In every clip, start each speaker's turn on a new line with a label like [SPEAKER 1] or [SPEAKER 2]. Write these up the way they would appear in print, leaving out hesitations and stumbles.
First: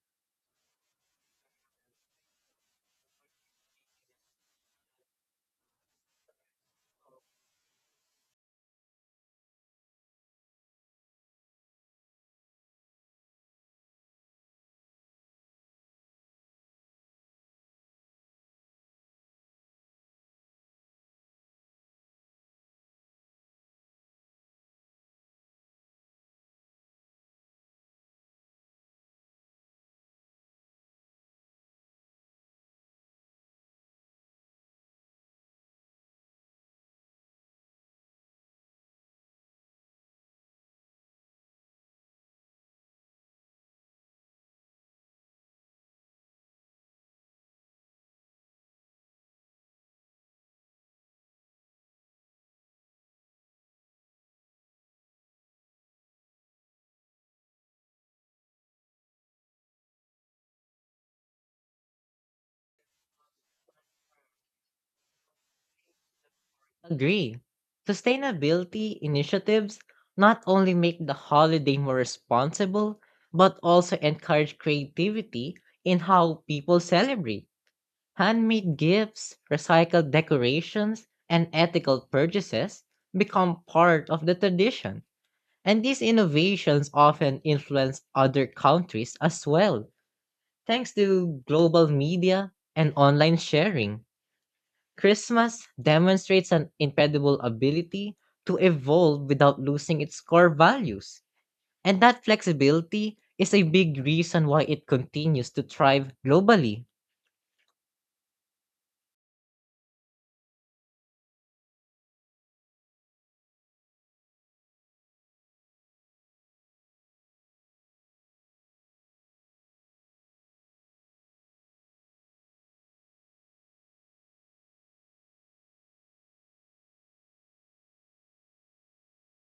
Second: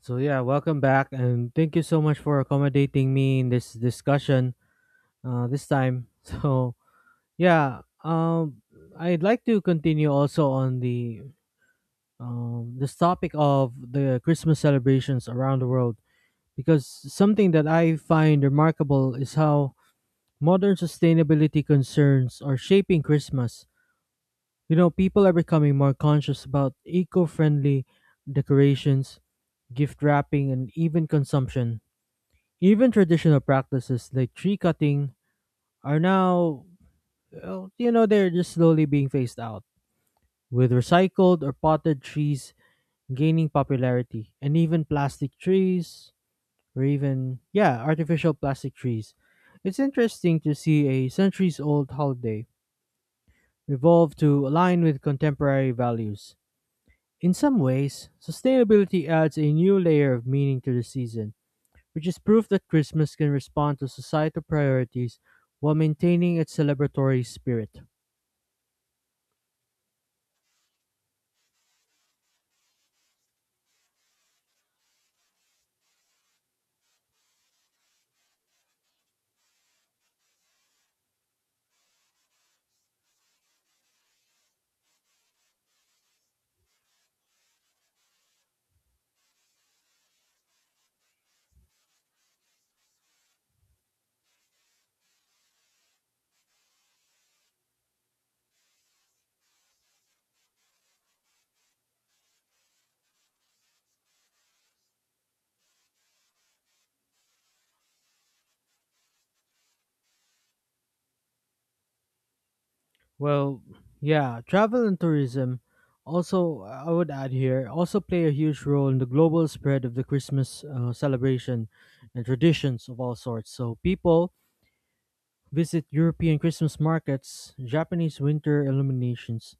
[SPEAKER 1] So yeah, welcome back, and thank you so much for accommodating me in this discussion this time. So yeah, I'd like to continue also on the this topic of the Christmas celebrations around the world, because something that I find remarkable is how modern sustainability concerns are shaping Christmas. You know, people are becoming more conscious about eco-friendly decorations, gift wrapping, and even consumption. Even traditional practices like tree cutting are now, they're just slowly being phased out, with recycled or potted trees gaining popularity, and even plastic trees, or even, yeah, artificial plastic trees. It's interesting to see a centuries old holiday evolve to align with contemporary values. In some ways, sustainability adds a new layer of meaning to the season, which is proof that Christmas can respond to societal priorities while maintaining its celebratory
[SPEAKER 2] Agree.
[SPEAKER 1] spirit.
[SPEAKER 2] Sustainability initiatives not only make the holiday more responsible, but also encourage creativity in how people celebrate. Handmade gifts, recycled decorations, and ethical purchases become part of the tradition. And these innovations often influence other countries as well, thanks to global media and online sharing. Christmas demonstrates an incredible ability to evolve without losing its core values. And that flexibility is a big reason why it continues to thrive globally.
[SPEAKER 1] Well, yeah, travel and tourism also, I would add here, also play a huge role in the global spread of the Christmas celebration and traditions of all sorts. So, people visit European Christmas markets, Japanese winter illuminations,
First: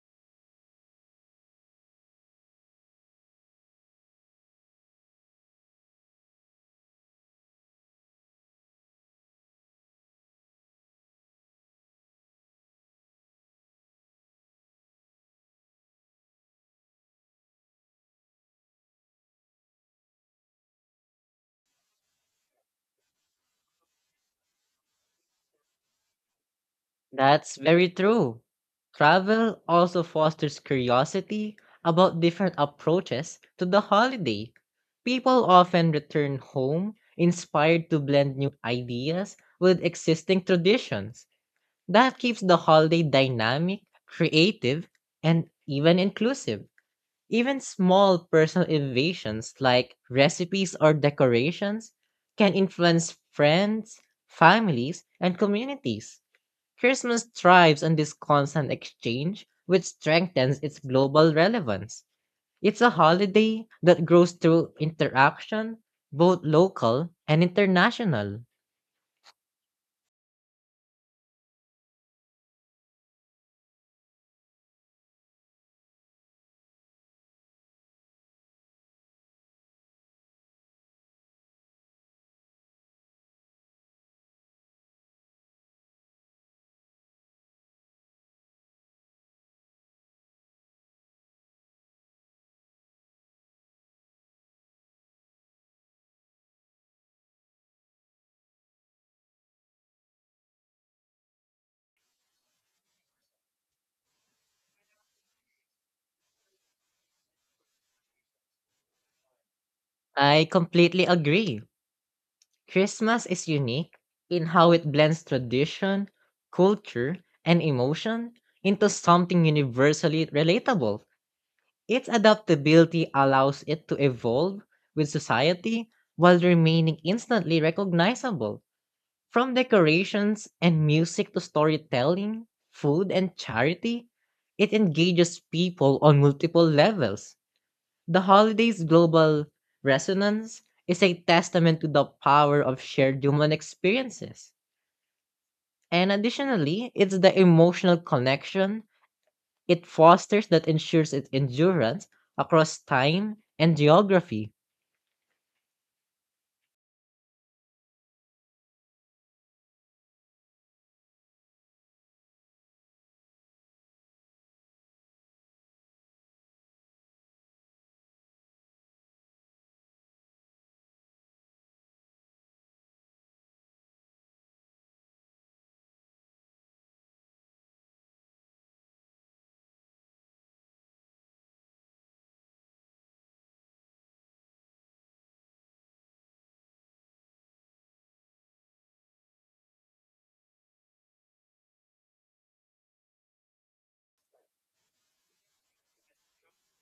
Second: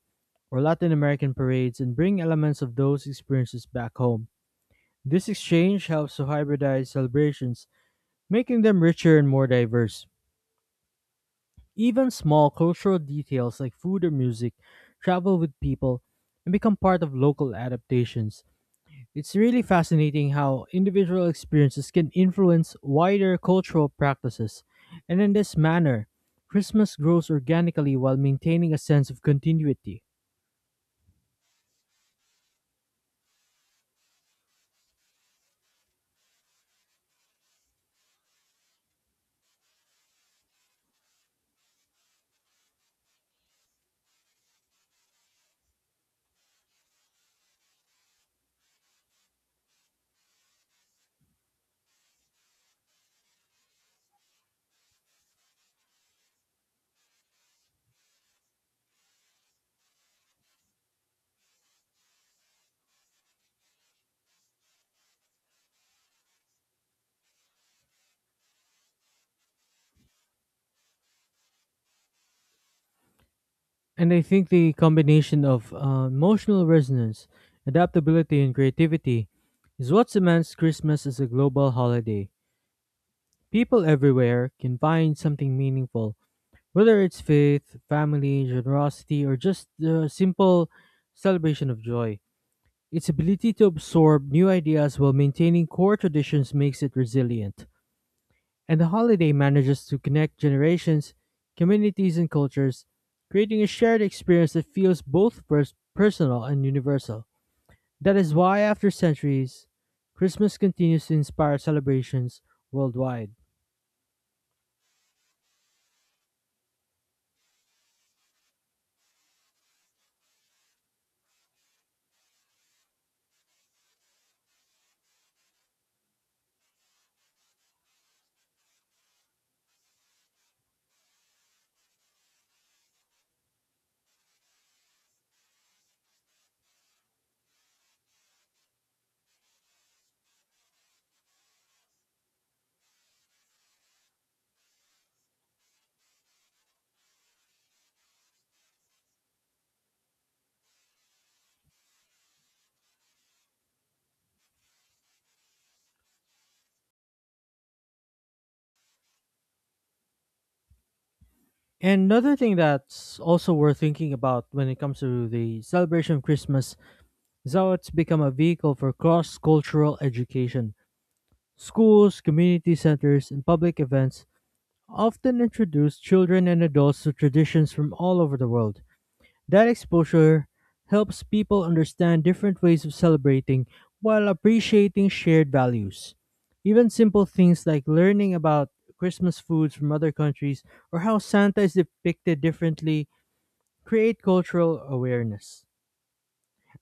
[SPEAKER 1] or Latin American parades, and bring elements of those experiences back home. This exchange helps to hybridize celebrations, making them richer and more diverse. Even small cultural details like food or music travel with people and become part of local adaptations. It's really fascinating how individual experiences can influence wider cultural practices. And in this manner, Christmas grows
[SPEAKER 2] That's very
[SPEAKER 1] organically while
[SPEAKER 2] true.
[SPEAKER 1] maintaining a sense of
[SPEAKER 2] Travel
[SPEAKER 1] continuity.
[SPEAKER 2] also fosters curiosity about different approaches to the holiday. People often return home inspired to blend new ideas with existing traditions. That keeps the holiday dynamic, creative, and even inclusive. Even small personal innovations like recipes or decorations can influence friends, families, and communities. Christmas thrives on this constant exchange, which strengthens its global relevance. It's a holiday that grows through interaction, both local and international.
[SPEAKER 1] And I think the combination of emotional resonance, adaptability, and creativity is what cements Christmas as a global holiday. People everywhere can find something meaningful, whether it's faith, family, generosity, or just the simple celebration of joy. Its ability to absorb new ideas while maintaining core traditions makes it resilient. And the holiday manages to connect generations, communities, and cultures, creating a shared experience that feels both personal and universal. That is why, after centuries,
[SPEAKER 2] I
[SPEAKER 1] Christmas continues
[SPEAKER 2] completely
[SPEAKER 1] to inspire
[SPEAKER 2] agree.
[SPEAKER 1] celebrations
[SPEAKER 2] Christmas
[SPEAKER 1] worldwide.
[SPEAKER 2] is unique in how it blends tradition, culture, and emotion into something universally relatable. Its adaptability allows it to evolve with society while remaining instantly recognizable. From decorations and music to storytelling, food and charity, it engages people on multiple levels. The holiday's global resonance is a testament to the power of shared human experiences. And additionally, it's the emotional connection it fosters that ensures its endurance across time and geography.
[SPEAKER 1] Another thing that's also worth thinking about when it comes to the celebration of Christmas is how it's become a vehicle for cross cultural education. Schools, community centers, and public events often introduce children and adults to traditions from all over the world. That exposure helps people understand different ways of celebrating while appreciating shared values. Even simple things like learning about Christmas foods from other countries, or how Santa is depicted differently, create cultural awareness.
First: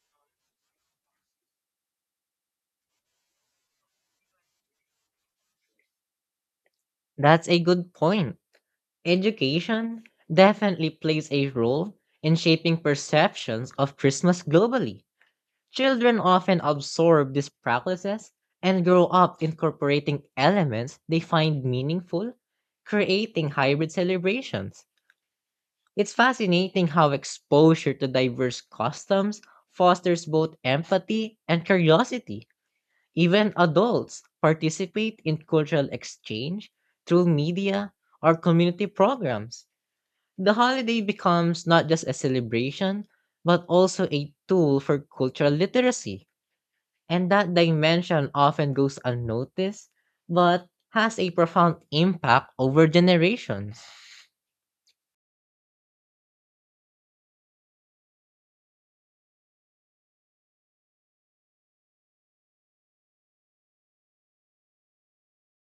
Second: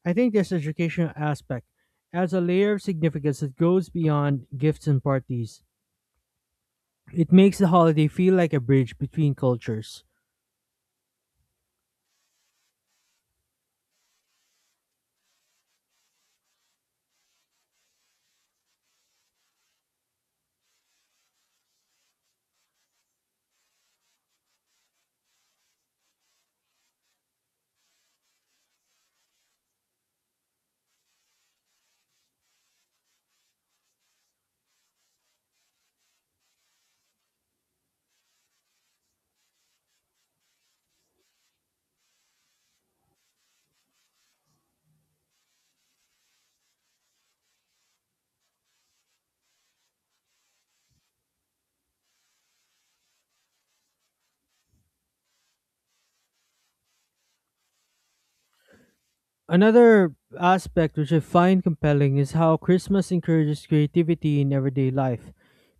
[SPEAKER 1] I think this educational aspect adds a layer of significance that goes beyond gifts and parties. It
[SPEAKER 2] That's
[SPEAKER 1] makes
[SPEAKER 2] a
[SPEAKER 1] the
[SPEAKER 2] good
[SPEAKER 1] holiday feel
[SPEAKER 2] point.
[SPEAKER 1] like a bridge between cultures.
[SPEAKER 2] Education definitely plays a role in shaping perceptions of Christmas globally. Children often absorb these practices and grow up incorporating elements they find meaningful, creating hybrid celebrations. It's fascinating how exposure to diverse customs fosters both empathy and curiosity. Even adults participate in cultural exchange through media or community programs. The holiday becomes not just a celebration, but also a tool for cultural literacy. And that dimension often goes unnoticed, but has a profound impact over generations.
[SPEAKER 1] Another aspect which I find compelling is how Christmas encourages creativity in everyday life.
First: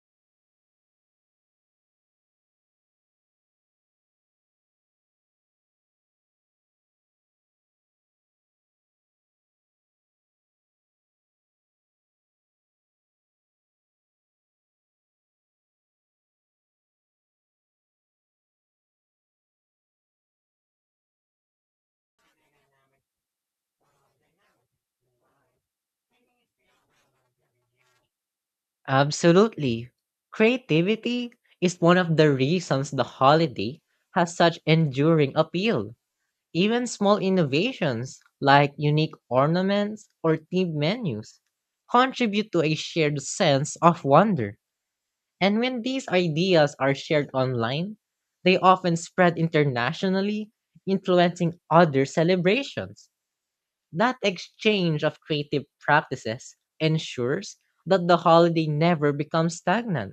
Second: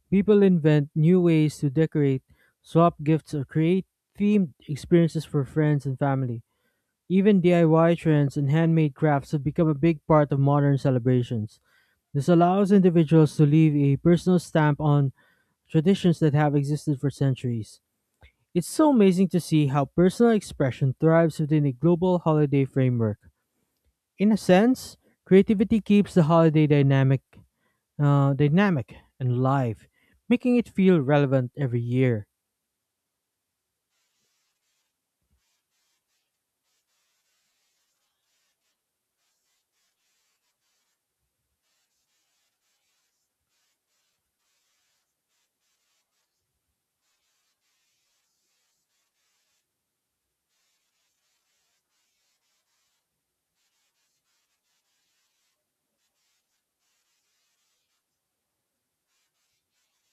[SPEAKER 1] People invent new ways to decorate, swap gifts, or create themed experiences for friends and family. Even DIY trends and handmade crafts have become a big part of modern celebrations. This allows individuals to leave a personal stamp on traditions that have existed for centuries. It's so amazing to see how personal expression thrives within a global holiday framework. In a sense, creativity keeps the holiday dynamic and live,
[SPEAKER 2] Absolutely.
[SPEAKER 1] making it feel
[SPEAKER 2] Creativity
[SPEAKER 1] relevant
[SPEAKER 2] is
[SPEAKER 1] every
[SPEAKER 2] one of
[SPEAKER 1] year.
[SPEAKER 2] the reasons the holiday has such enduring appeal. Even small innovations like unique ornaments or themed menus contribute to a shared sense of wonder. And when these ideas are shared online, they often spread internationally, influencing other celebrations. That exchange of creative practices ensures that the holiday never becomes stagnant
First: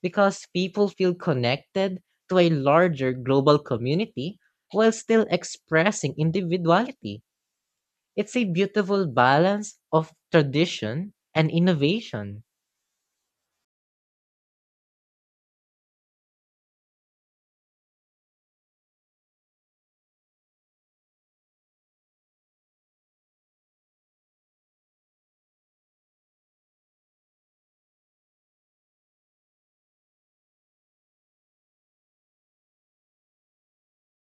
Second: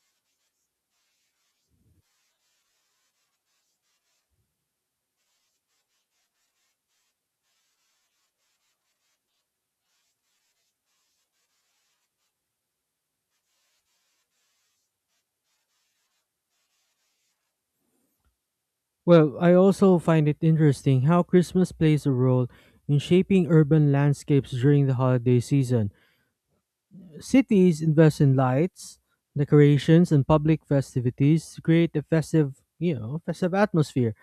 [SPEAKER 2] because people feel connected to a larger global community while still expressing individuality. It's a beautiful balance of tradition and innovation.
[SPEAKER 1] Well, I also find it interesting how Christmas plays a role in shaping urban landscapes during the holiday season. Cities invest in lights, decorations, and public festivities to create a festive, festive atmosphere.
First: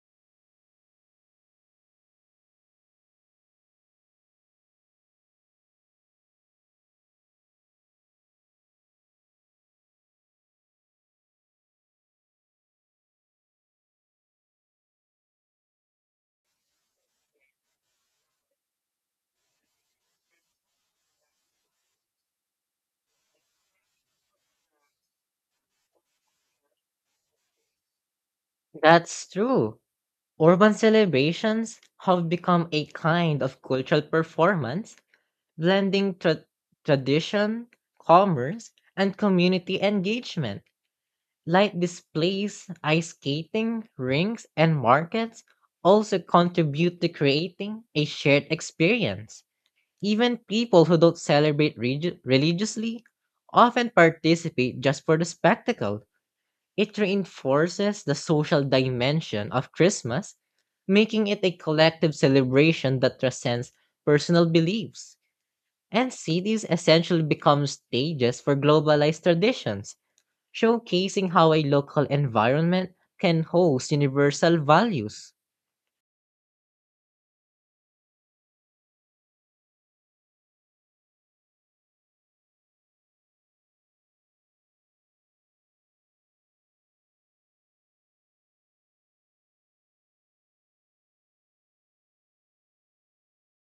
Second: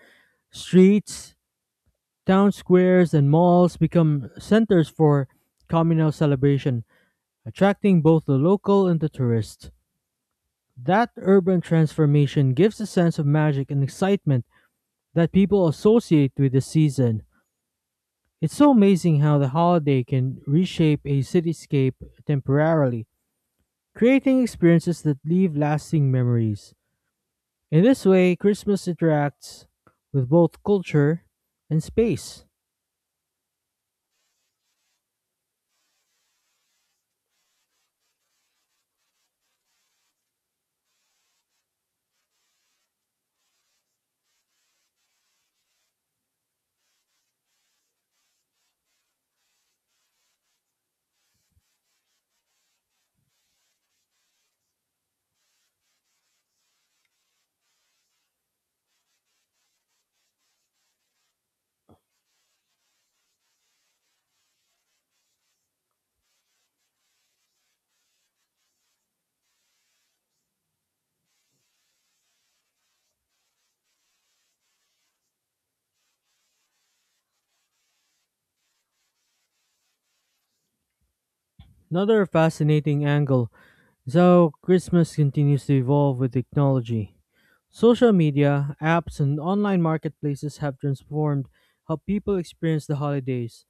[SPEAKER 1] Streets, town squares, and malls become centers for communal celebration, attracting both the local and the tourist. That urban transformation gives a sense of magic and excitement that people associate with the season. It's so amazing how the holiday can reshape a cityscape temporarily, creating experiences that leave lasting memories. In this way, Christmas
[SPEAKER 2] That's
[SPEAKER 1] interacts
[SPEAKER 2] true.
[SPEAKER 1] with both
[SPEAKER 2] Urban
[SPEAKER 1] culture and
[SPEAKER 2] celebrations have
[SPEAKER 1] space.
[SPEAKER 2] become a kind of cultural performance, blending tradition, commerce, and community engagement. Light displays, ice skating, rings, and markets also contribute to creating a shared experience. Even people who don't celebrate religiously often participate just for the spectacle. It reinforces the social dimension of Christmas, making it a collective celebration that transcends personal beliefs. And cities essentially become stages for globalized traditions showcasing how a local environment can host universal values.
[SPEAKER 1] Another fascinating angle is how Christmas continues to evolve with technology. Social media, apps, and online marketplaces have transformed how people experience the holidays.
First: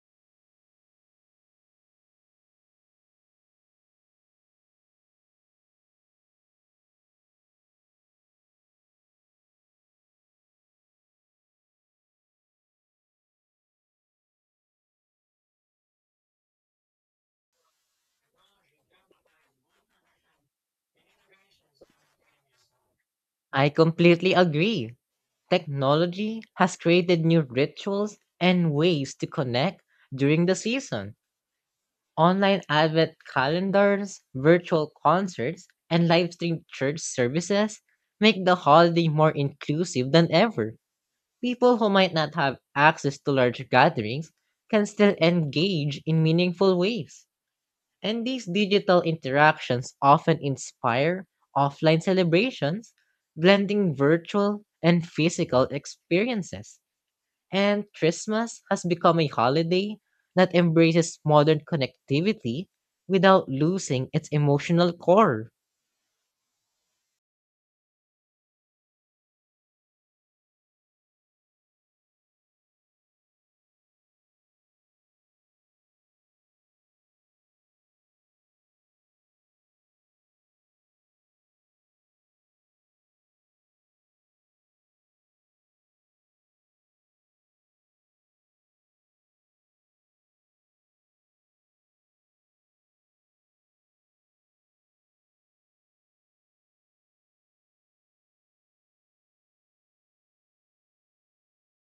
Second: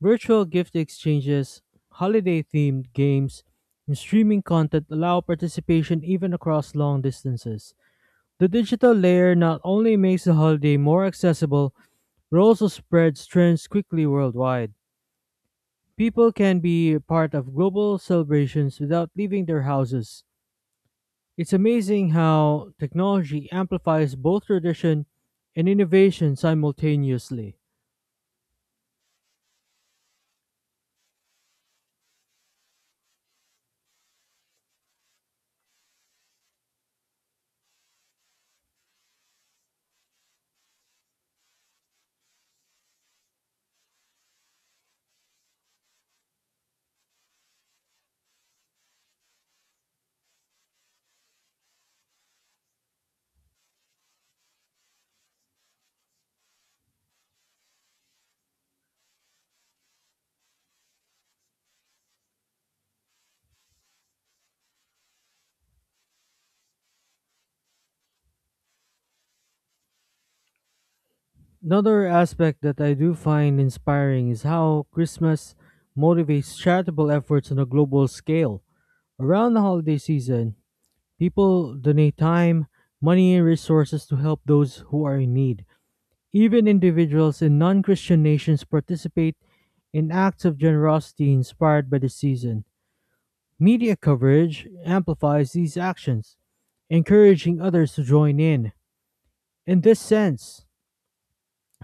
[SPEAKER 1] Virtual gift exchanges, holiday themed games, and streaming content allow participation even across long distances. The digital layer not only makes the holiday more accessible, but also spreads trends quickly worldwide. People can be part of global celebrations without leaving their houses. It's amazing how technology
[SPEAKER 2] I
[SPEAKER 1] amplifies
[SPEAKER 2] completely
[SPEAKER 1] both
[SPEAKER 2] agree.
[SPEAKER 1] tradition and innovation
[SPEAKER 2] Technology has created new
[SPEAKER 1] simultaneously.
[SPEAKER 2] rituals and ways to connect during the season. Online advent calendars, virtual concerts, and live stream church services make the holiday more inclusive than ever. People who might not have access to large gatherings can still engage in meaningful ways. And these digital interactions often inspire offline celebrations, blending virtual and physical experiences. And Christmas has become a holiday that embraces modern connectivity without losing its emotional core.
[SPEAKER 1] Another aspect that I do find inspiring is how Christmas motivates charitable efforts on a global scale. Around the holiday season, people donate time, money, and resources to help those who are in need. Even individuals in non Christian nations participate in acts of generosity inspired by the season. Media coverage amplifies these actions, encouraging others to join in. In this sense,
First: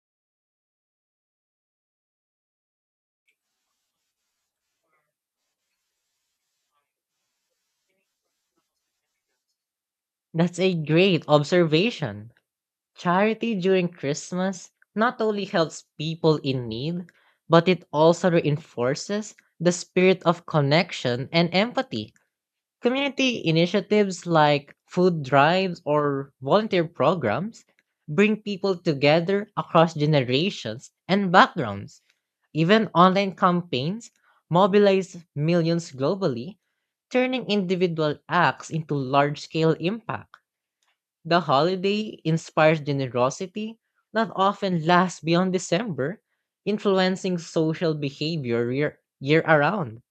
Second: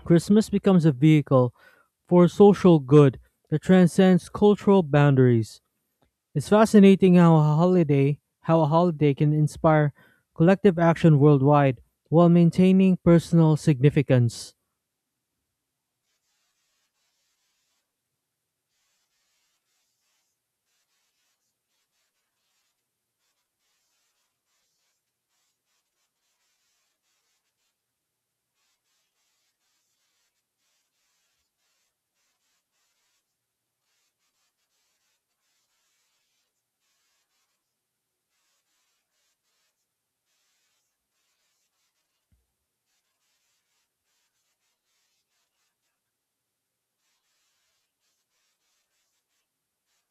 [SPEAKER 1] Christmas becomes a vehicle for social good that transcends cultural boundaries. It's fascinating how a holiday can inspire
[SPEAKER 2] That's a
[SPEAKER 1] collective action
[SPEAKER 2] great
[SPEAKER 1] worldwide while
[SPEAKER 2] observation.
[SPEAKER 1] maintaining personal
[SPEAKER 2] Charity during
[SPEAKER 1] significance.
[SPEAKER 2] Christmas not only helps people in need, but it also reinforces the spirit of connection and empathy. Community initiatives like food drives or volunteer programs bring people together across generations and backgrounds. Even online campaigns mobilize millions globally, turning individual acts into large scale impact. The holiday inspires generosity that often lasts beyond December, influencing social behavior year around.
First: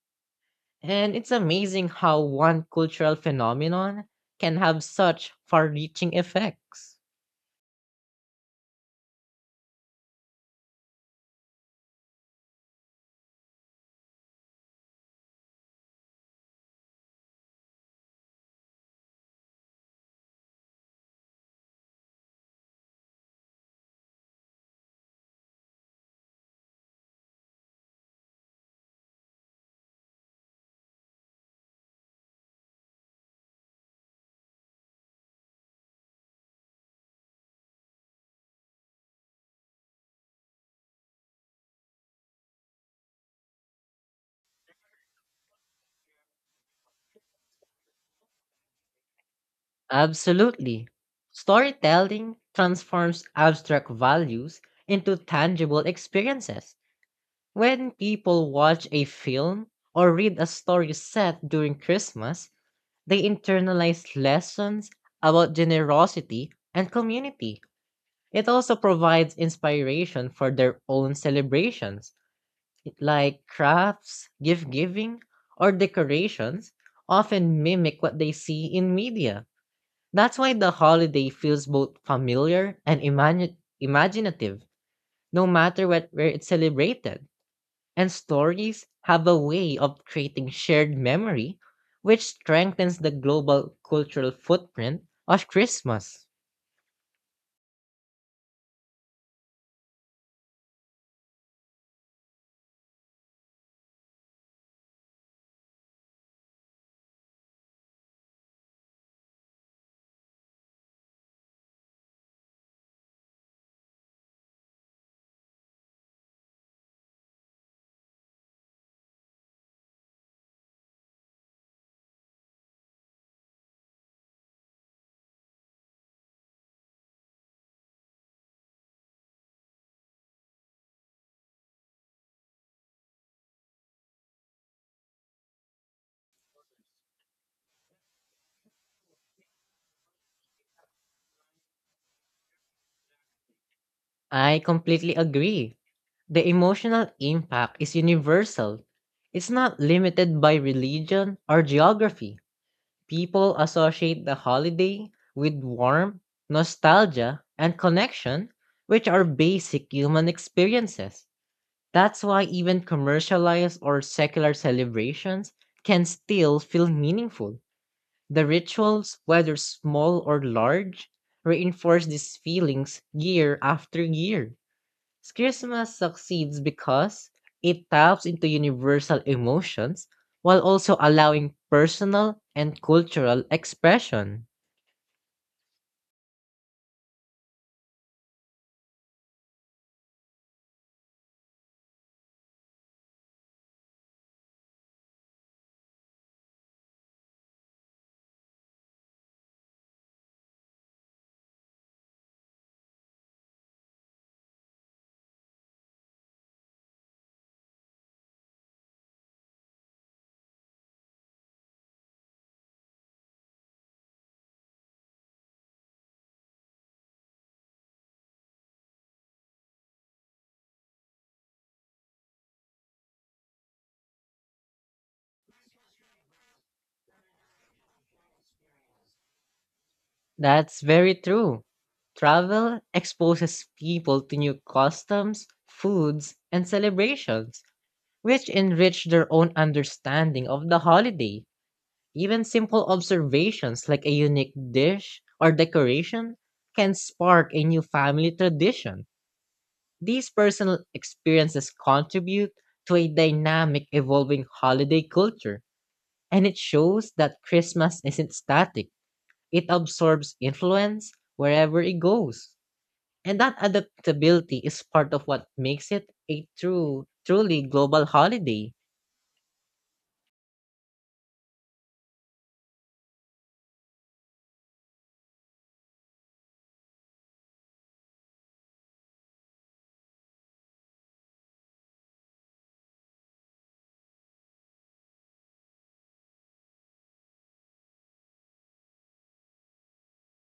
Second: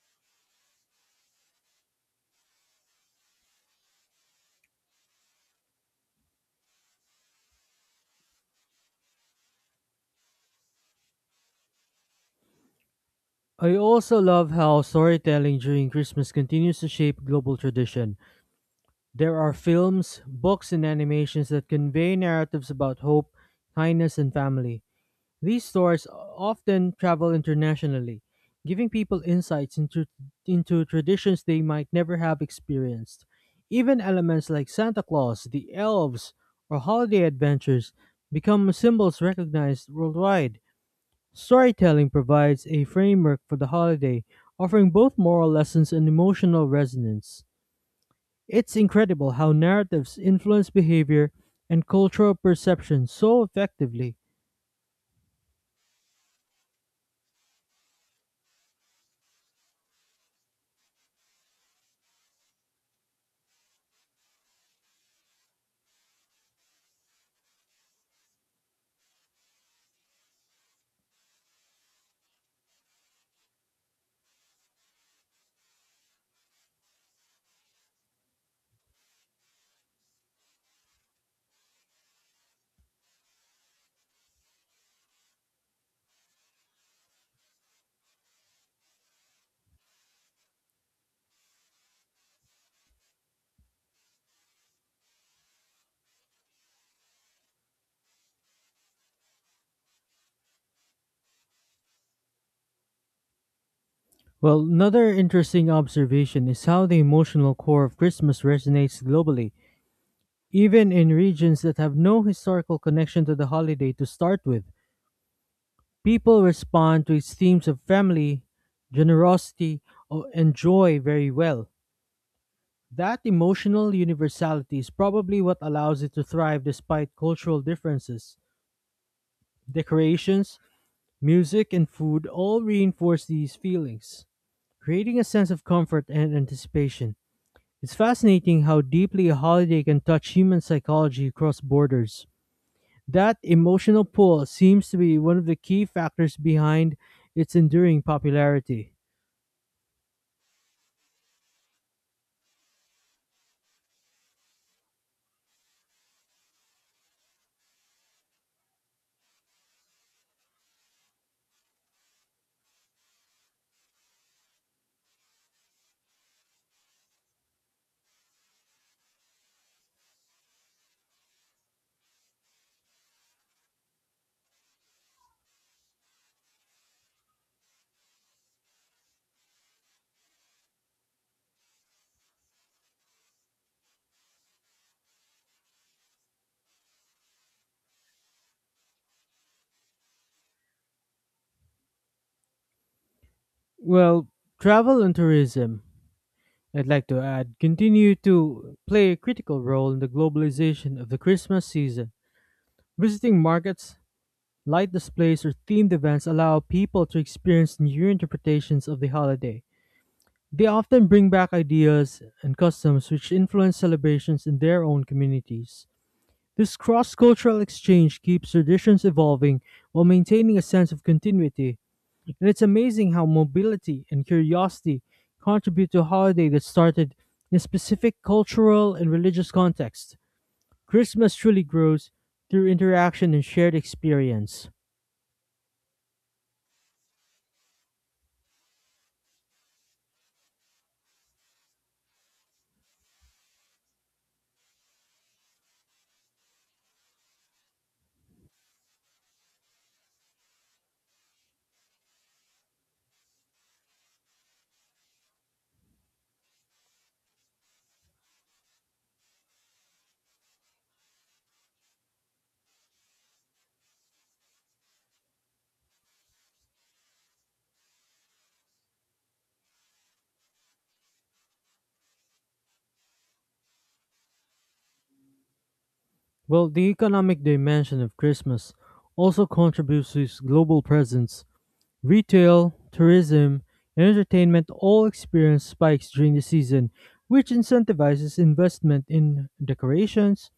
[SPEAKER 2] And it's amazing how one cultural phenomenon can have such far reaching effects.
[SPEAKER 1] I also love how storytelling during Christmas continues to shape global tradition. There are films, books, and animations that convey narratives about hope, kindness, and family. These stores often travel internationally, giving into traditions they might never have experienced. Even elements like Santa Claus, the elves, or holiday adventures become symbols recognized worldwide. Storytelling provides a framework for the holiday, offering both moral lessons and emotional resonance. It's incredible how narratives influence
[SPEAKER 2] Absolutely.
[SPEAKER 1] behavior and cultural
[SPEAKER 2] Storytelling
[SPEAKER 1] perception
[SPEAKER 2] transforms
[SPEAKER 1] so
[SPEAKER 2] abstract
[SPEAKER 1] effectively.
[SPEAKER 2] values into tangible experiences. When people watch a film or read a story set during Christmas, they internalize lessons about generosity and community. It also provides inspiration for their own celebrations. Like crafts, gift giving, or decorations, often mimic what they see in media. That's why the holiday feels both familiar and imaginative, no matter what, where it's celebrated. And stories have a way of creating shared memory, which strengthens the global cultural footprint of Christmas.
[SPEAKER 1] Well, another interesting observation is how the emotional core of Christmas resonates globally. Even in regions that have no historical connection to the holiday to start with, people respond to its themes of family, generosity, and joy very well. That emotional universality is probably what allows it to thrive despite cultural differences. Decorations, music, and food all reinforce these feelings, creating a sense of comfort and anticipation. It's fascinating how deeply a holiday can touch human psychology across borders. That emotional pull
[SPEAKER 2] I
[SPEAKER 1] seems to
[SPEAKER 2] completely
[SPEAKER 1] be one of the
[SPEAKER 2] agree.
[SPEAKER 1] key factors
[SPEAKER 2] The
[SPEAKER 1] behind
[SPEAKER 2] emotional
[SPEAKER 1] its
[SPEAKER 2] impact is
[SPEAKER 1] enduring
[SPEAKER 2] universal.
[SPEAKER 1] popularity.
[SPEAKER 2] It's not limited by religion or geography. People associate the holiday with warmth, nostalgia, and connection, which are basic human experiences. That's why even commercialized or secular celebrations can still feel meaningful. The rituals, whether small or large, reinforce these feelings year after year. Christmas succeeds because it taps into universal emotions while also allowing personal and cultural expression.
[SPEAKER 1] Well, travel and tourism, I'd like to add, continue to play a critical role in the globalization of the Christmas season. Visiting markets, light displays, or themed events allow people to experience new interpretations of the holiday. They often bring back ideas and customs which influence celebrations in their own communities. This cross cultural exchange keeps traditions evolving while maintaining a sense of continuity, and it's amazing how mobility and curiosity contribute to a holiday that started in a specific cultural and religious context.
[SPEAKER 2] That's very
[SPEAKER 1] Christmas
[SPEAKER 2] true.
[SPEAKER 1] truly grows through
[SPEAKER 2] Travel
[SPEAKER 1] interaction and
[SPEAKER 2] exposes
[SPEAKER 1] shared
[SPEAKER 2] people to new
[SPEAKER 1] experience.
[SPEAKER 2] customs, foods, and celebrations, which enrich their own understanding of the holiday. Even simple observations like a unique dish or decoration can spark a new family tradition. These personal experiences contribute to a dynamic, evolving holiday culture, and it shows that Christmas isn't static. It absorbs influence wherever it goes. And that adaptability is part of what makes it a true, truly global holiday.
[SPEAKER 1] Well, the economic dimension of Christmas also contributes to its global presence. Retail, tourism, and entertainment all experience spikes during the season, which incentivizes investment in decorations,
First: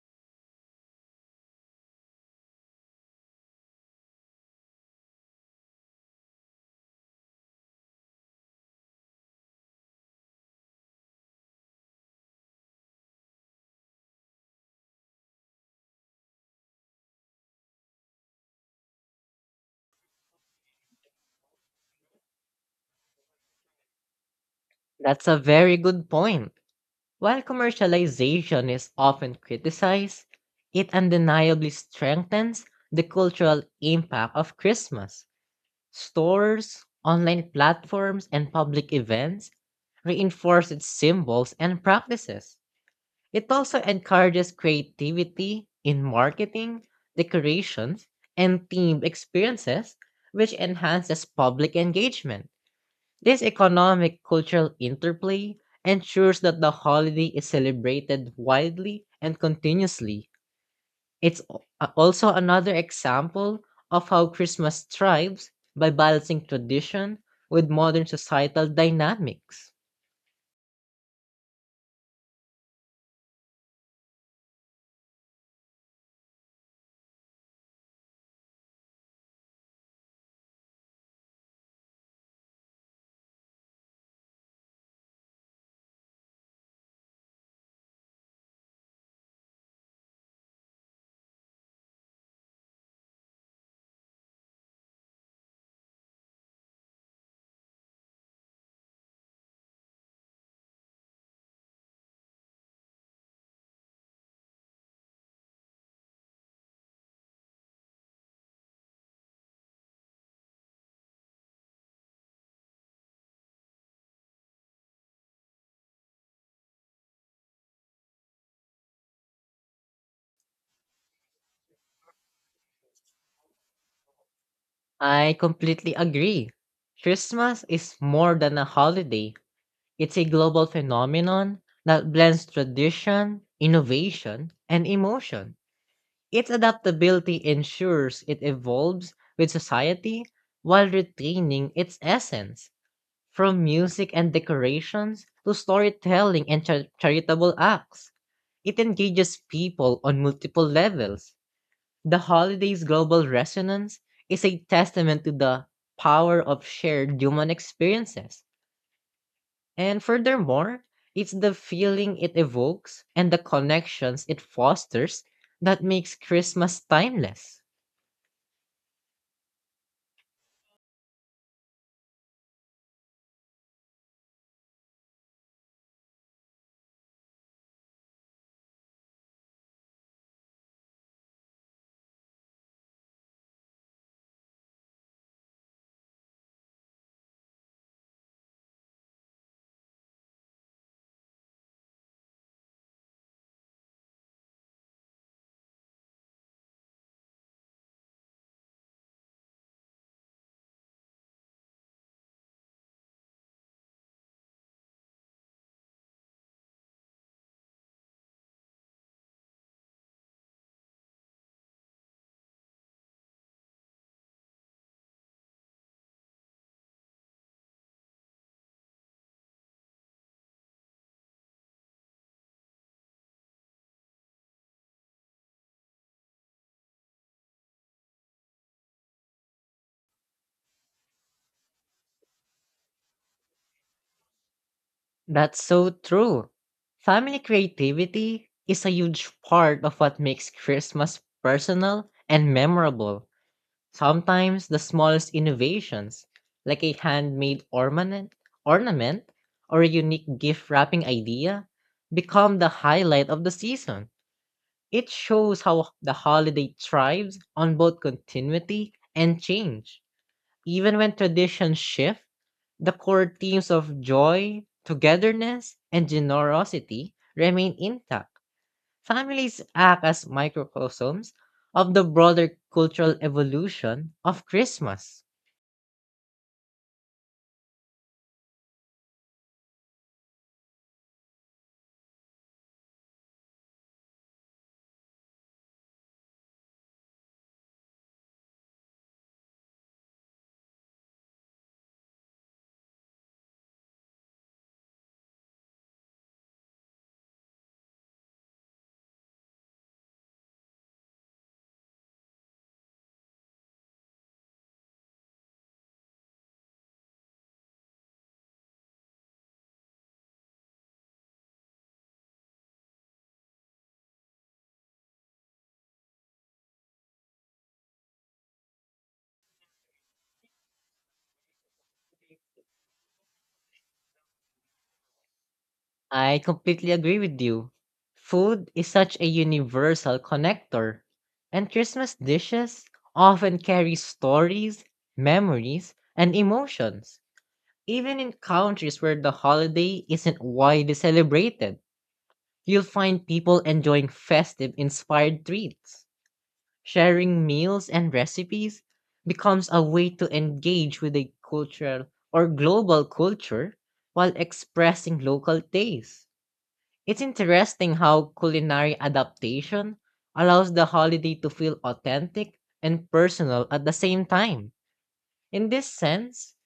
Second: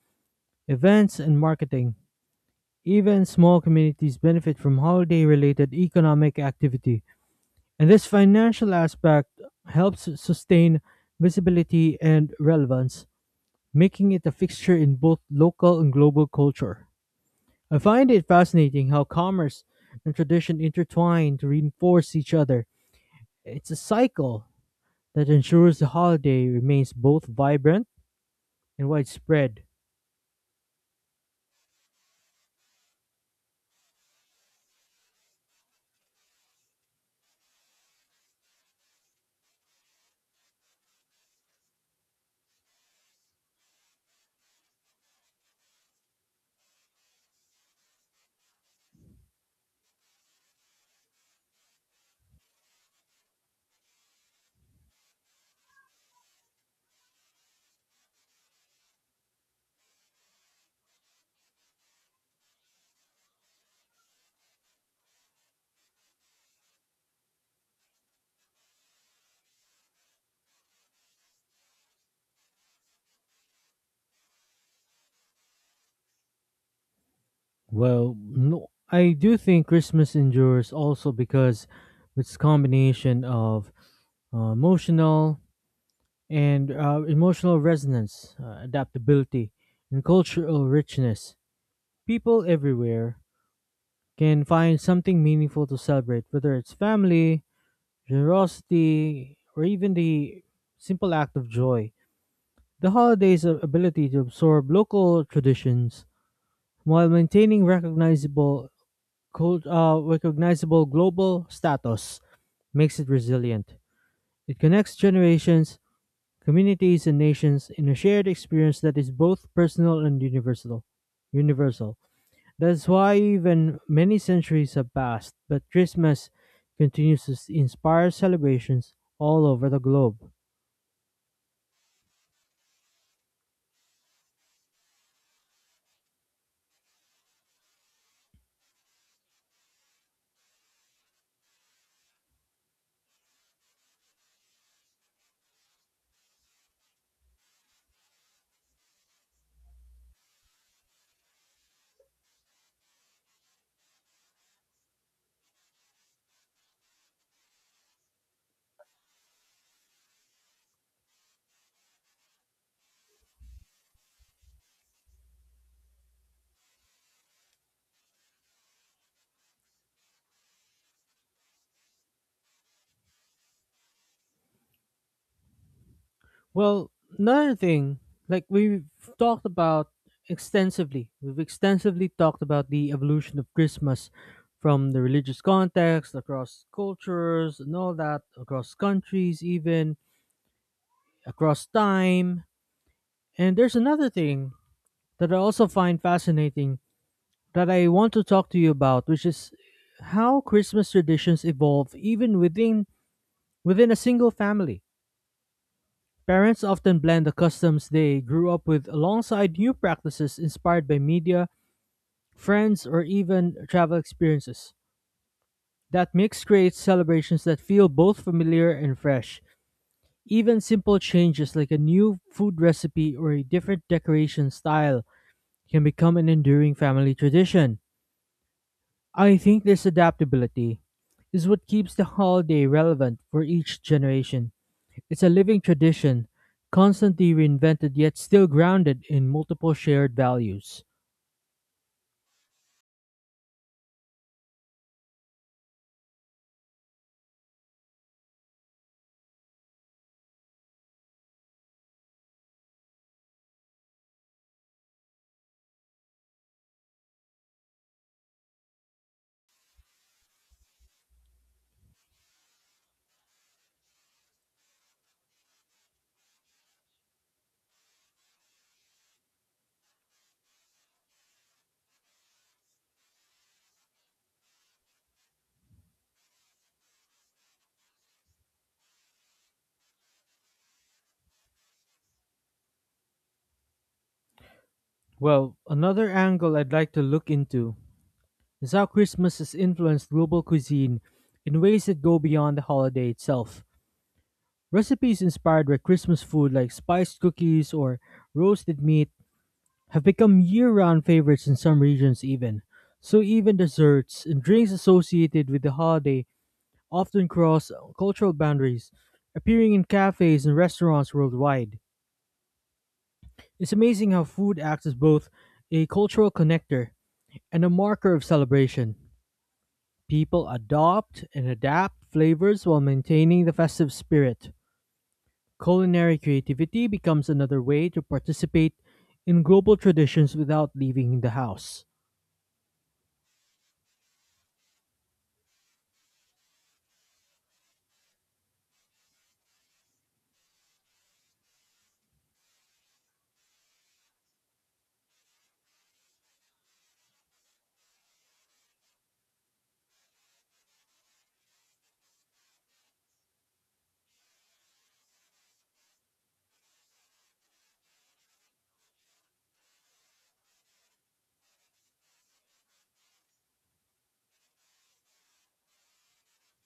[SPEAKER 1] events, and marketing. Even small communities benefit from holiday related economic activity, and this financial aspect helps sustain visibility and relevance, making it a fixture in both local and global culture. I find it fascinating how commerce and tradition intertwine to reinforce each other. It's a cycle that
[SPEAKER 2] That's a very
[SPEAKER 1] ensures the
[SPEAKER 2] good
[SPEAKER 1] holiday
[SPEAKER 2] point.
[SPEAKER 1] remains both
[SPEAKER 2] While
[SPEAKER 1] vibrant
[SPEAKER 2] commercialization
[SPEAKER 1] and
[SPEAKER 2] is often
[SPEAKER 1] widespread.
[SPEAKER 2] criticized, it undeniably strengthens the cultural impact of Christmas. Stores, online platforms, and public events reinforce its symbols and practices. It also encourages creativity in marketing, decorations, and themed experiences, which enhances public engagement. This economic cultural interplay ensures that the holiday is celebrated widely and continuously, it's also another example of how Christmas thrives by balancing tradition with modern societal dynamics.
[SPEAKER 1] Well, no, I do think Christmas endures also because it's combination of uh, emotional emotional resonance, adaptability, and cultural richness. People everywhere can find something meaningful to celebrate, whether it's family, generosity, or even the simple act of joy. The holiday's ability to absorb local traditions while maintaining recognizable global status makes it resilient. It connects generations, communities, and nations in a shared experience that is both personal and universal. Universal. That's why even many centuries have passed,
[SPEAKER 2] I
[SPEAKER 1] but
[SPEAKER 2] completely
[SPEAKER 1] Christmas
[SPEAKER 2] agree.
[SPEAKER 1] continues to
[SPEAKER 2] Christmas is
[SPEAKER 1] inspire
[SPEAKER 2] more than a
[SPEAKER 1] celebrations
[SPEAKER 2] holiday,
[SPEAKER 1] all over the
[SPEAKER 2] it's a
[SPEAKER 1] globe.
[SPEAKER 2] global phenomenon that blends tradition, innovation, and emotion. Its adaptability ensures it evolves with society while retaining its essence. From music and decorations to storytelling and charitable acts, it engages people on multiple levels. The holiday's global resonance is a testament to the power of shared human experiences. And furthermore, it's the feeling it evokes and the connections it fosters that makes Christmas timeless.
[SPEAKER 1] Well, another thing, like talked about we've extensively talked about the evolution of Christmas from the religious context, across cultures and all that, across countries, even across time. And there's another thing that I also find fascinating that I want to talk to you about, which is how Christmas traditions evolve even within a single family. Parents often blend the customs they grew up with alongside new practices inspired by media, friends, or even travel experiences. That mix creates celebrations that feel both familiar and fresh. Even simple changes like a new food recipe or a different decoration style can become an enduring family tradition. I think this adaptability is what keeps the holiday relevant for each generation. It's a living
[SPEAKER 2] That's so
[SPEAKER 1] tradition,
[SPEAKER 2] true.
[SPEAKER 1] constantly
[SPEAKER 2] Family
[SPEAKER 1] reinvented yet still
[SPEAKER 2] creativity is a
[SPEAKER 1] grounded in
[SPEAKER 2] huge
[SPEAKER 1] multiple
[SPEAKER 2] part of
[SPEAKER 1] shared
[SPEAKER 2] what makes
[SPEAKER 1] values.
[SPEAKER 2] Christmas personal and memorable. Sometimes the smallest innovations, like a handmade ornament or a unique gift wrapping idea, become the highlight of the season. It shows how the holiday thrives on both continuity and change. Even when traditions shift, the core themes of joy, togetherness, and generosity remain intact. Families act as microcosms of the broader cultural evolution of Christmas.
[SPEAKER 1] Well, another angle I'd like to look into is how Christmas has influenced global cuisine in ways that go beyond the holiday itself. Recipes inspired by Christmas food like spiced cookies or roasted meat have become year round favorites in some regions, even. So, even desserts and drinks associated with the holiday often cross cultural boundaries, appearing in cafes and restaurants worldwide. It's amazing how food acts as both a cultural connector and a marker of celebration. People adopt and adapt flavors while maintaining the festive spirit. Culinary
[SPEAKER 2] I
[SPEAKER 1] creativity
[SPEAKER 2] completely agree
[SPEAKER 1] becomes
[SPEAKER 2] with
[SPEAKER 1] another
[SPEAKER 2] you.
[SPEAKER 1] way to
[SPEAKER 2] Food
[SPEAKER 1] participate
[SPEAKER 2] is such a
[SPEAKER 1] in global
[SPEAKER 2] universal
[SPEAKER 1] traditions without
[SPEAKER 2] connector,
[SPEAKER 1] leaving the
[SPEAKER 2] and
[SPEAKER 1] house.
[SPEAKER 2] Christmas dishes often carry stories, memories, and emotions, even in countries where the holiday isn't widely celebrated. You'll find people enjoying festive inspired treats. Sharing meals and recipes becomes a way to engage with a cultural or global culture while expressing local tastes. It's interesting how culinary adaptation allows the holiday to feel authentic and personal at the same time. In this sense,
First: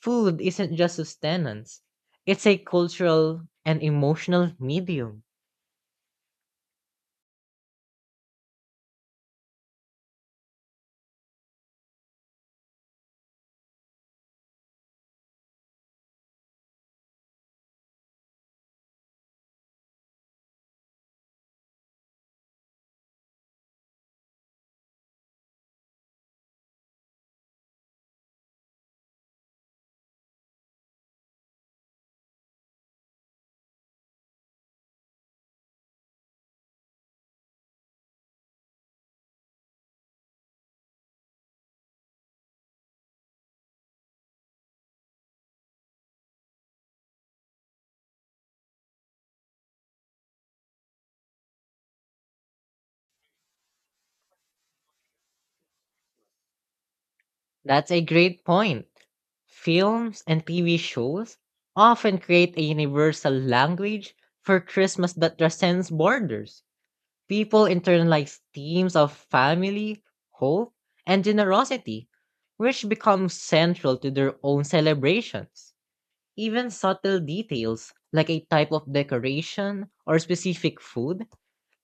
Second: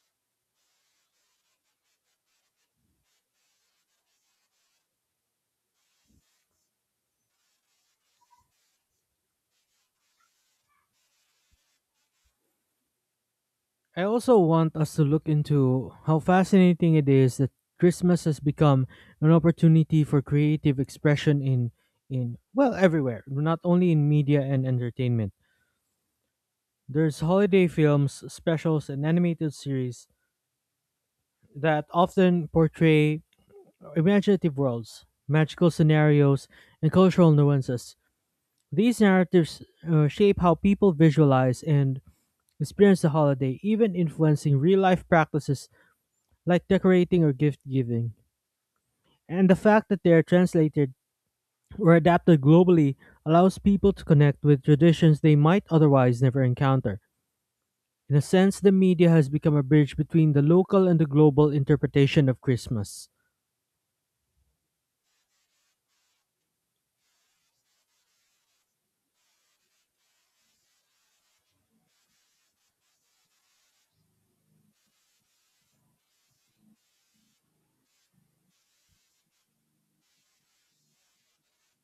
[SPEAKER 2] food isn't just sustenance, it's a cultural and emotional medium.
[SPEAKER 1] I also want us to look into how fascinating it is that Christmas has become an opportunity for creative expression in well everywhere, not only in media and entertainment. There's holiday films, specials, and animated series that often portray imaginative worlds, magical scenarios, and cultural nuances. These narratives shape how people visualize and experience the holiday, even influencing real life practices like decorating or gift giving. And the fact that they are translated or adapted globally allows people to connect with traditions they might otherwise never encounter.
[SPEAKER 2] That's a
[SPEAKER 1] In a
[SPEAKER 2] great
[SPEAKER 1] sense, the
[SPEAKER 2] point.
[SPEAKER 1] media has become a bridge
[SPEAKER 2] Films
[SPEAKER 1] between the
[SPEAKER 2] and TV
[SPEAKER 1] local and the
[SPEAKER 2] shows
[SPEAKER 1] global
[SPEAKER 2] often
[SPEAKER 1] interpretation of
[SPEAKER 2] create a
[SPEAKER 1] Christmas.
[SPEAKER 2] universal language for Christmas that transcends borders. People internalize themes of family, hope, and generosity, which become central to their own celebrations. Even subtle details, like a type of decoration or specific food,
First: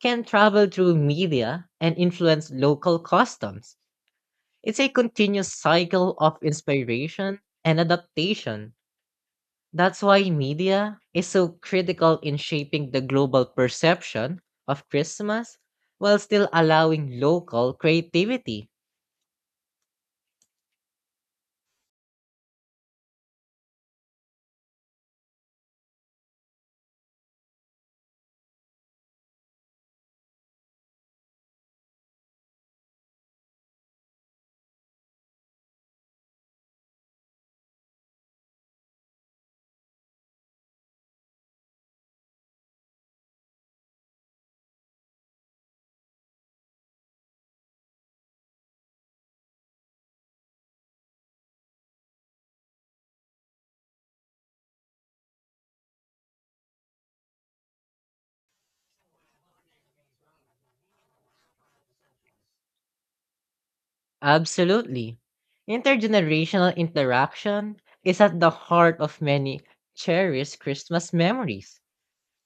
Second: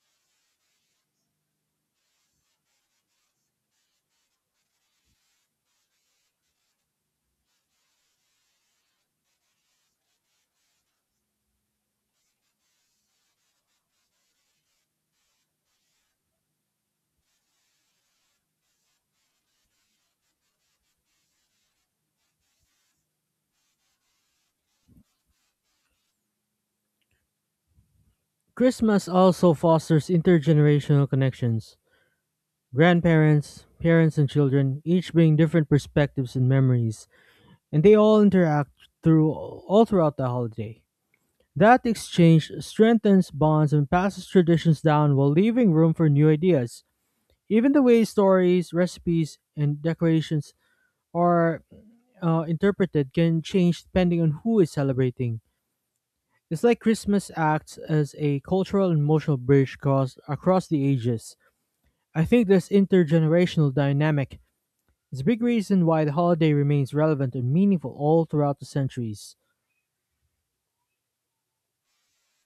[SPEAKER 2] can travel through media and influence local customs. It's a continuous cycle of inspiration and adaptation. That's why media is so critical in shaping the global perception of Christmas while still allowing local creativity.
[SPEAKER 1] Christmas also fosters intergenerational connections. Grandparents, parents, and children each bring different perspectives and memories, and they all interact through all throughout the holiday. That exchange strengthens bonds and passes traditions down while leaving room for new ideas. Even the way stories, recipes, and decorations are interpreted can change depending on who is celebrating. It's like Christmas acts as a cultural and emotional bridge across the ages. I think this intergenerational dynamic
[SPEAKER 2] Absolutely.
[SPEAKER 1] is a big reason why the holiday
[SPEAKER 2] Intergenerational
[SPEAKER 1] remains relevant and
[SPEAKER 2] interaction
[SPEAKER 1] meaningful
[SPEAKER 2] is
[SPEAKER 1] all
[SPEAKER 2] at the
[SPEAKER 1] throughout the
[SPEAKER 2] heart of
[SPEAKER 1] centuries.
[SPEAKER 2] many cherished Christmas memories.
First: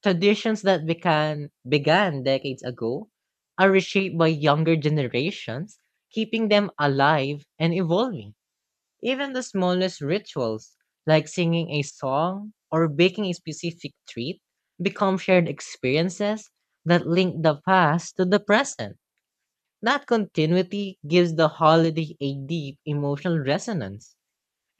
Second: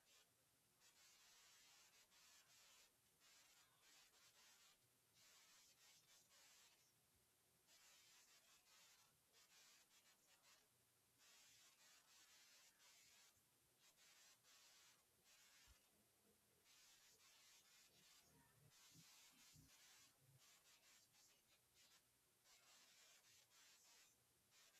[SPEAKER 2] Traditions that began decades ago are reshaped by younger generations, keeping them alive and evolving. Even the smallest rituals, like singing a song or baking a specific treat, become shared experiences that link the past to the present. That continuity gives the holiday a deep emotional resonance.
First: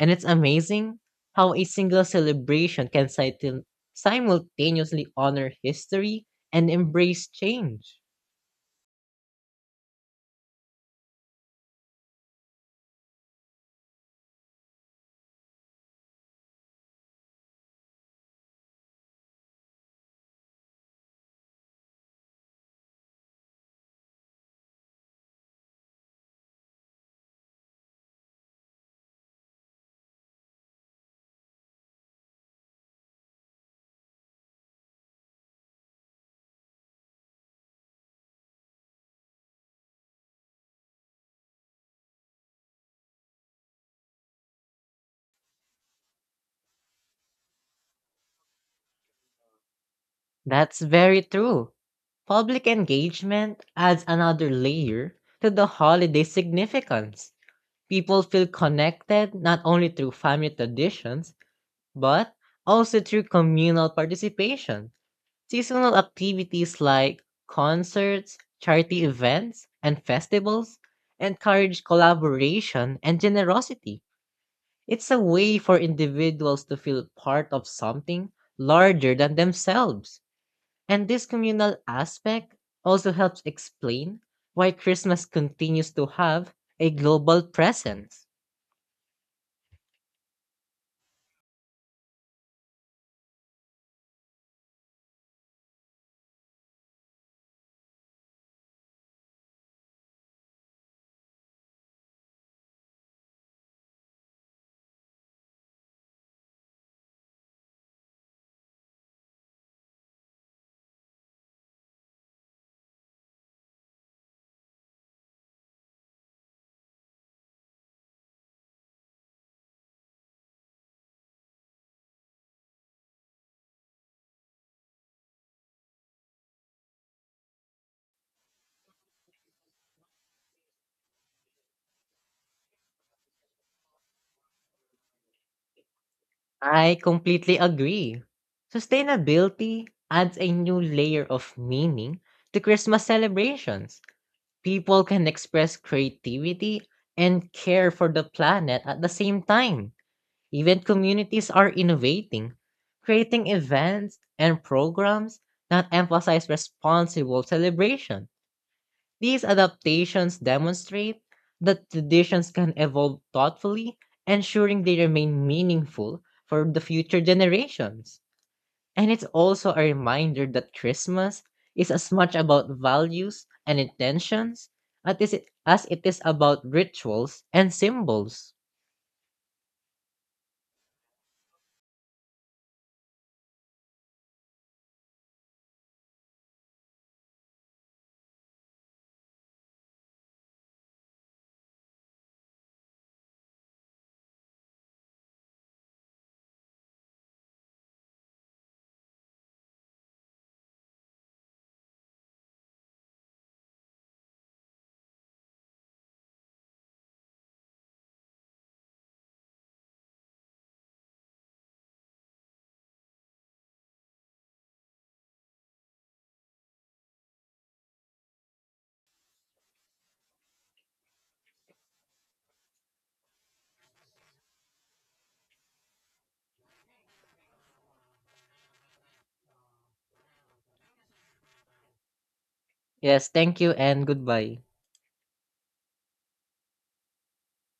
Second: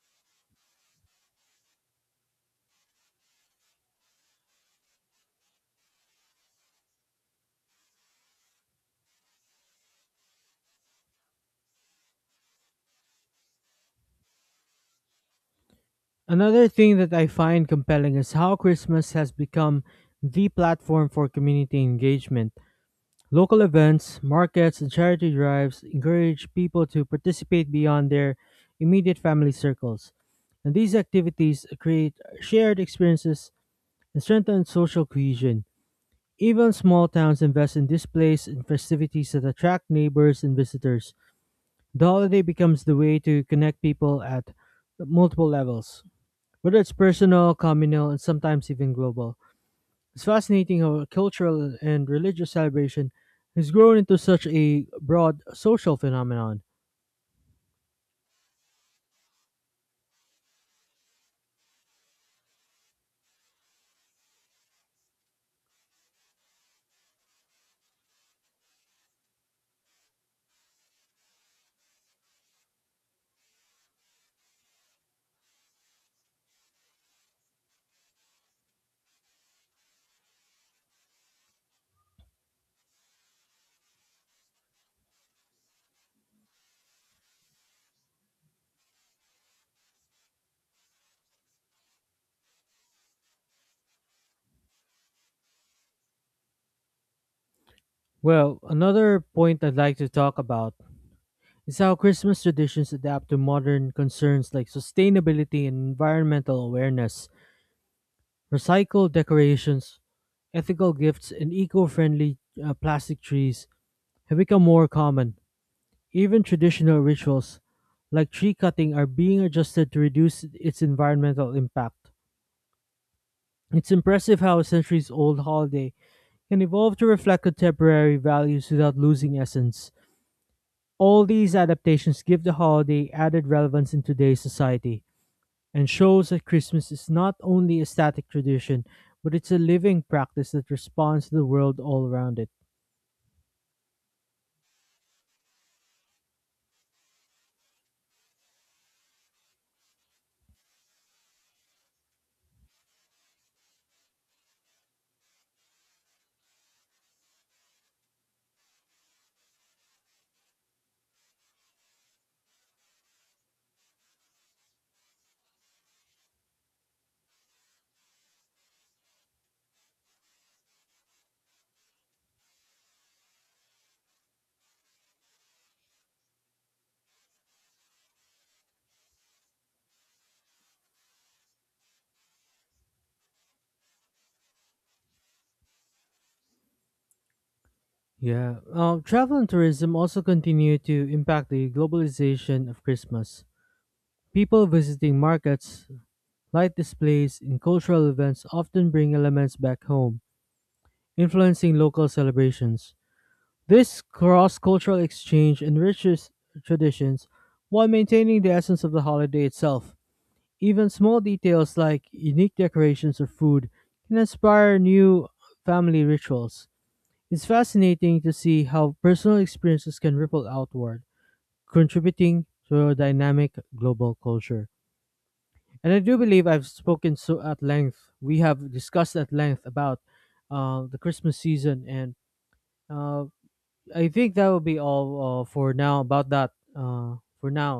[SPEAKER 2] And it's amazing how a single celebration can simultaneously honor history and embrace change.
[SPEAKER 1] Another thing that I find compelling is how Christmas has become the platform for community engagement. Local events, markets, and charity drives encourage people to participate beyond their immediate family circles. And these activities create shared experiences and strengthen social cohesion. Even small towns invest in displays and festivities that attract neighbors and visitors. The holiday becomes the way to connect people at multiple levels, whether it's personal, communal, and sometimes even global. It's fascinating
[SPEAKER 2] That's
[SPEAKER 1] how
[SPEAKER 2] very true.
[SPEAKER 1] cultural and religious
[SPEAKER 2] Public
[SPEAKER 1] celebration
[SPEAKER 2] engagement
[SPEAKER 1] has grown
[SPEAKER 2] adds
[SPEAKER 1] into such
[SPEAKER 2] another
[SPEAKER 1] a
[SPEAKER 2] layer
[SPEAKER 1] broad
[SPEAKER 2] to the
[SPEAKER 1] social
[SPEAKER 2] holiday
[SPEAKER 1] phenomenon.
[SPEAKER 2] significance. People feel connected not only through family traditions, but also through communal participation. Seasonal activities like concerts, charity events, and festivals encourage collaboration and generosity. It's a way for individuals to feel part of something larger than themselves. And this communal aspect also helps explain why Christmas continues to have a global presence.
[SPEAKER 1] Well, another point I'd like to talk about is how Christmas traditions adapt to modern concerns like sustainability and environmental awareness. Recycled decorations, ethical gifts, and eco friendly plastic trees have become more common. Even traditional rituals like tree cutting are being adjusted to reduce its environmental impact. It's impressive how a centuries old holiday can evolve to reflect contemporary values without losing essence. All these adaptations give the holiday added relevance in today's society and shows that Christmas
[SPEAKER 2] I
[SPEAKER 1] is not
[SPEAKER 2] completely
[SPEAKER 1] only a
[SPEAKER 2] agree.
[SPEAKER 1] static tradition, but it's a
[SPEAKER 2] Sustainability
[SPEAKER 1] living
[SPEAKER 2] adds
[SPEAKER 1] practice
[SPEAKER 2] a
[SPEAKER 1] that
[SPEAKER 2] new layer
[SPEAKER 1] responds to the
[SPEAKER 2] of
[SPEAKER 1] world all
[SPEAKER 2] meaning
[SPEAKER 1] around it.
[SPEAKER 2] to Christmas celebrations. People can express creativity and care for the planet at the same time. Even communities are innovating, creating events and programs that emphasize responsible celebration. These adaptations demonstrate that traditions can evolve thoughtfully, ensuring they remain meaningful for the future generations. And it's also a reminder that Christmas is as much about values and intentions as it is about rituals and symbols.
[SPEAKER 1] Yeah. Travel and tourism also continue to impact the globalization of Christmas. People visiting markets, light displays, and cultural events often bring elements back home, influencing local celebrations. This cross cultural exchange enriches traditions while maintaining the essence of the holiday itself. Even small details like unique decorations or food can inspire new family rituals. It's fascinating to see how personal experiences can ripple outward, contributing to a dynamic global culture. And I do believe I've spoken so at length. We have discussed at length about the Christmas season, and uh,
[SPEAKER 2] Yes, thank you and
[SPEAKER 1] I think that
[SPEAKER 2] goodbye.
[SPEAKER 1] will be all for now about that for now.